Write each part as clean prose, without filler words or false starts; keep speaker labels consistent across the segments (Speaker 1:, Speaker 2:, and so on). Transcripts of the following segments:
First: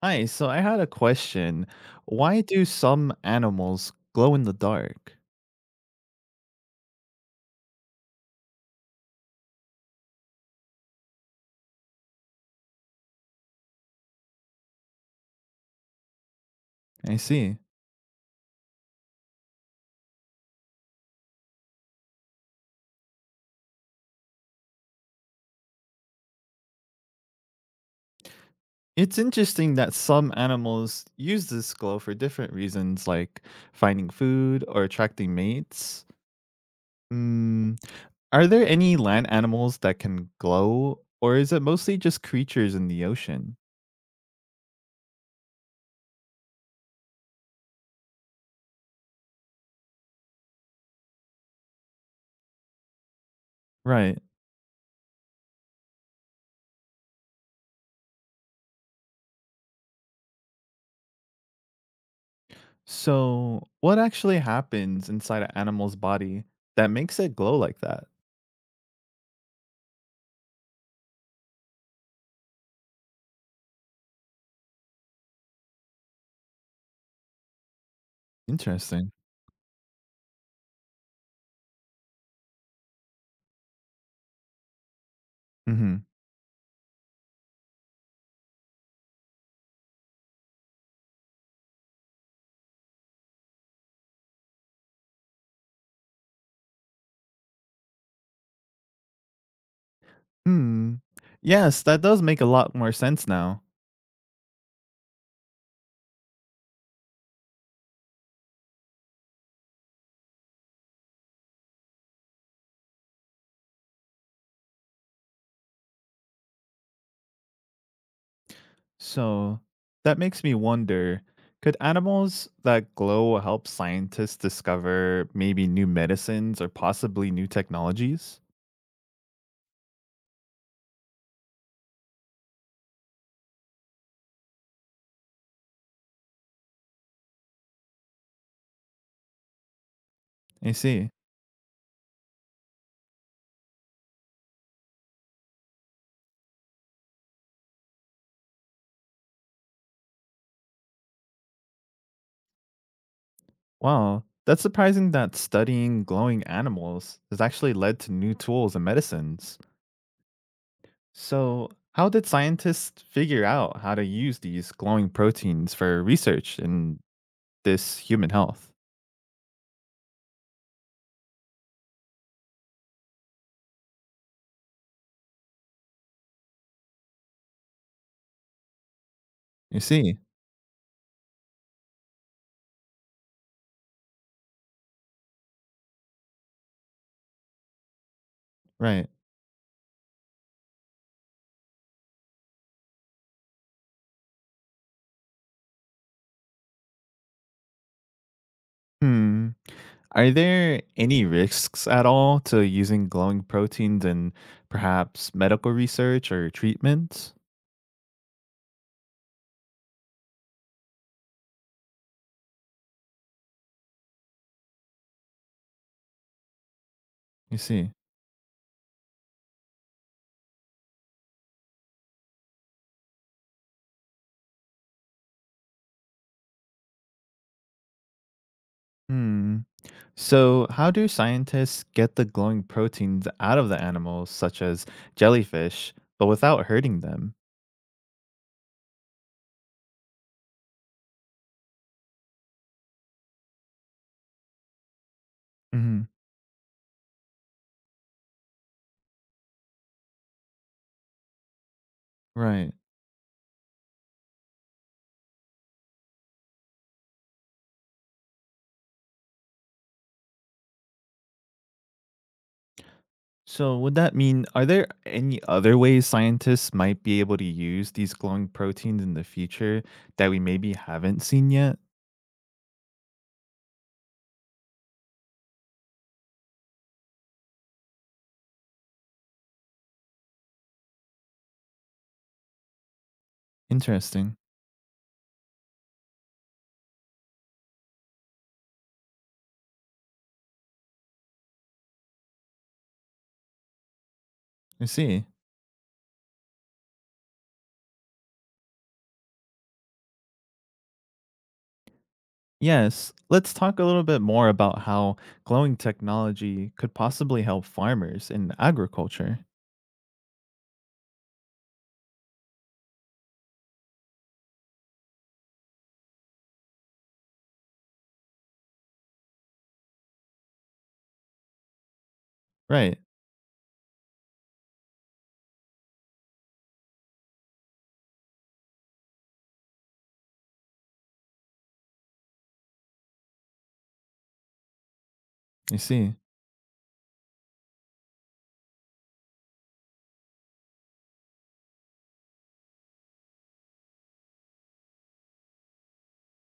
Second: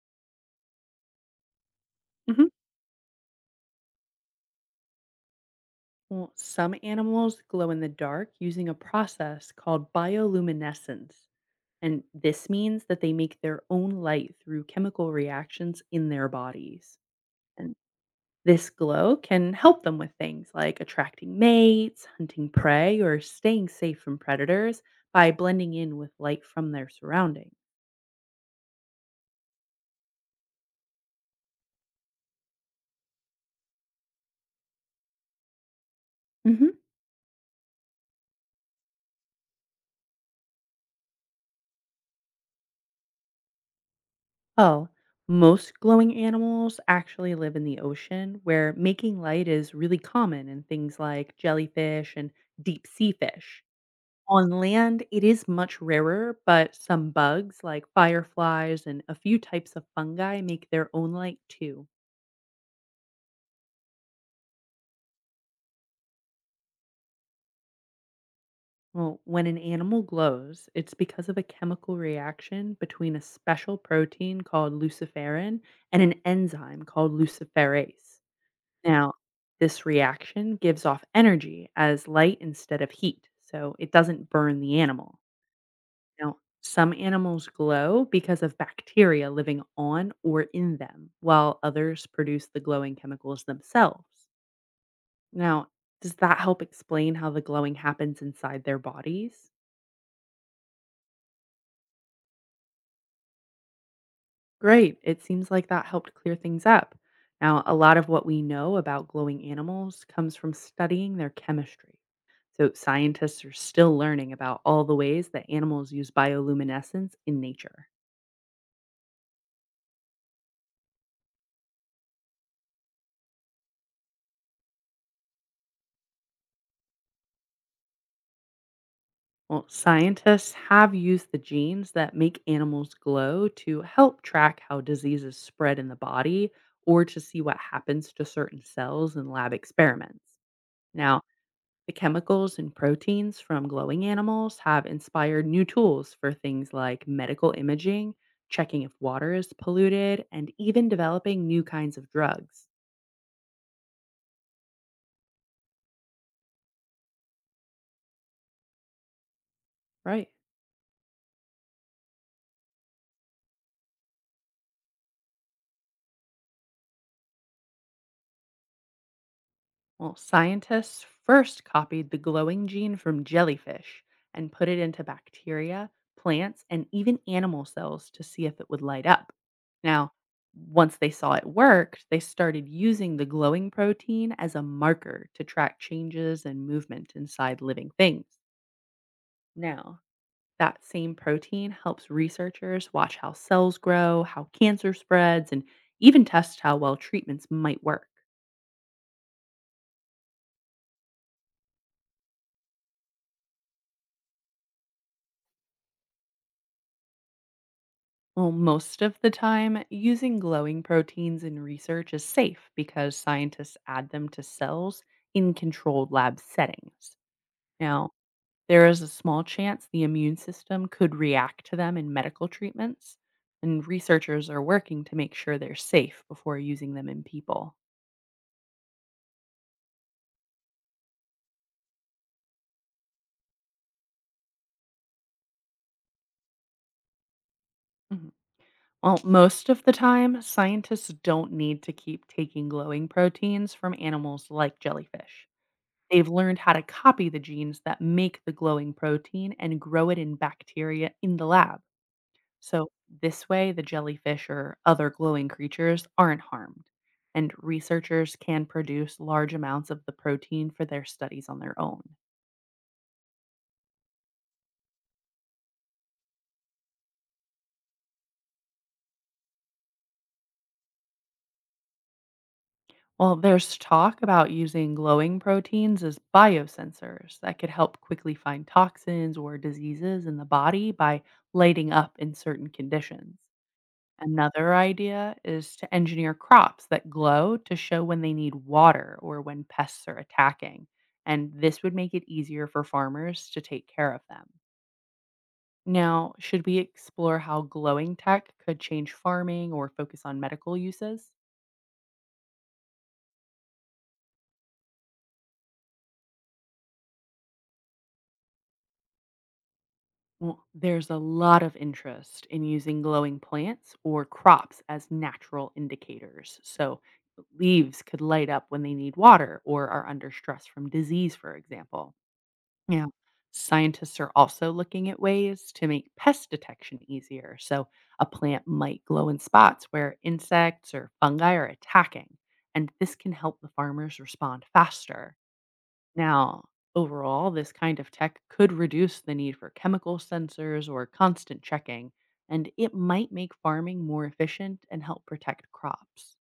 Speaker 1: Hi, so I had a question. Why
Speaker 2: Mhm.
Speaker 1: do some animals glow in the dark?
Speaker 2: Well, some animals glow in the dark using a process called bioluminescence. And this means that they make their own light through chemical reactions in their bodies.
Speaker 1: I see.
Speaker 2: And this glow can help them with things like attracting mates, hunting prey, or staying safe from predators by blending in with light from their surroundings.
Speaker 1: It's interesting that some animals use this glow for different reasons, like finding food or attracting mates. Mm, are there any land animals that can glow, or is it mostly just creatures in the ocean?
Speaker 2: Oh, most glowing animals actually live in the ocean, where making light is really common in things like jellyfish and deep sea fish.
Speaker 1: Right.
Speaker 2: On land, it is much rarer, but some bugs like fireflies and a few types of fungi make their own light too.
Speaker 1: So, what actually happens inside an animal's body that makes it glow like that?
Speaker 2: Well, when an animal glows, it's because of a chemical reaction between a special protein called luciferin and an enzyme called luciferase.
Speaker 1: Interesting.
Speaker 2: Now, this reaction gives off energy as light instead of heat, so it doesn't burn the animal.
Speaker 1: Mm-hmm.
Speaker 2: Now, some animals glow because of bacteria living on or in them, while others produce the glowing chemicals themselves. Now, does that help explain how the glowing happens inside their bodies?
Speaker 1: Hmm. Yes, that does make a lot more sense now.
Speaker 2: Great. It seems like that helped clear things up. Now, a lot of what we know about glowing animals comes from studying their chemistry. So, scientists are still learning about all the ways that animals use bioluminescence in nature.
Speaker 1: So that makes me wonder, could animals that glow help scientists discover maybe new medicines or possibly new technologies?
Speaker 2: Well, scientists have used the genes that make animals glow to help track how diseases spread in the body or to see what happens to certain cells in lab experiments.
Speaker 1: I see.
Speaker 2: Now, the chemicals and proteins from glowing animals have inspired new tools for things like medical imaging, checking if water is polluted, and even developing new kinds of drugs.
Speaker 1: Wow, that's surprising that studying glowing animals has actually led to new tools and medicines.
Speaker 2: Right.
Speaker 1: So, how did scientists figure out how to use these glowing proteins for research in this human health?
Speaker 2: Well, scientists first copied the glowing gene from jellyfish and put it into bacteria, plants, and even animal cells to see if it would light up.
Speaker 1: You
Speaker 2: Now,
Speaker 1: see,
Speaker 2: once they saw it worked, they started using the glowing protein as a marker to track changes and movement inside living things.
Speaker 1: right.
Speaker 2: Now, that same protein helps researchers watch how cells grow, how cancer spreads, and even test how well treatments might work.
Speaker 1: Hmm. Are there any risks at all to using glowing proteins in perhaps medical research or treatments?
Speaker 2: Well, most of the time, using glowing proteins in research is safe because scientists add them to cells in controlled lab settings.
Speaker 1: You see.
Speaker 2: Now, there is a small chance the immune system could react to them in medical treatments, and researchers are working to make sure they're safe before using them in people.
Speaker 1: Hmm. So, how do scientists get the glowing proteins out of the animals, such as jellyfish, but without hurting them?
Speaker 2: Mhm. Well, most of the time, scientists don't need to keep taking glowing proteins from animals like jellyfish.
Speaker 1: Hmm.
Speaker 2: They've learned how to copy the genes that make the glowing protein and grow it in bacteria in the lab.
Speaker 1: Right.
Speaker 2: So, this way, the jellyfish or other glowing creatures aren't harmed, and researchers can produce large amounts of the protein for their studies on their own.
Speaker 1: So, would that mean, are there any other ways scientists might be able to use these glowing proteins in the future that we maybe haven't seen yet?
Speaker 2: Well, there's talk about using glowing proteins as biosensors that could help quickly find toxins or diseases in the body by lighting up in certain conditions.
Speaker 1: Interesting.
Speaker 2: Another idea is to engineer crops that glow to show when they need water or when pests are attacking, and this would make it easier for farmers to take care of them.
Speaker 1: I see.
Speaker 2: Now, should we explore how glowing tech could change farming or focus on medical uses?
Speaker 1: Yes, let's talk a little bit more about how glowing technology could possibly help farmers in agriculture.
Speaker 2: Well, there's a lot of interest in using glowing plants or crops as natural indicators. So, leaves could light up when they need water or are under stress from disease, for example.
Speaker 1: Right,
Speaker 2: Yeah. Scientists are also looking at ways to make pest detection easier. So, a plant might glow in spots where insects or fungi are attacking, and this can help the farmers respond faster.
Speaker 1: you see.
Speaker 2: Now, overall, this kind of tech could reduce the need for chemical sensors or constant checking, and it might make farming more efficient and help protect crops.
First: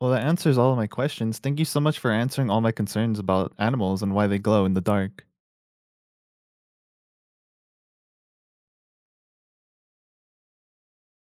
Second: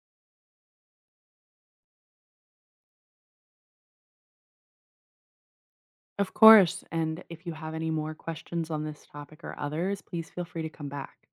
Speaker 1: Well, that answers all of my questions. Thank you so much for answering all my concerns about animals and why they glow in the dark.
Speaker 2: Of course, and if you have any more questions on this topic or others, please feel free to come back.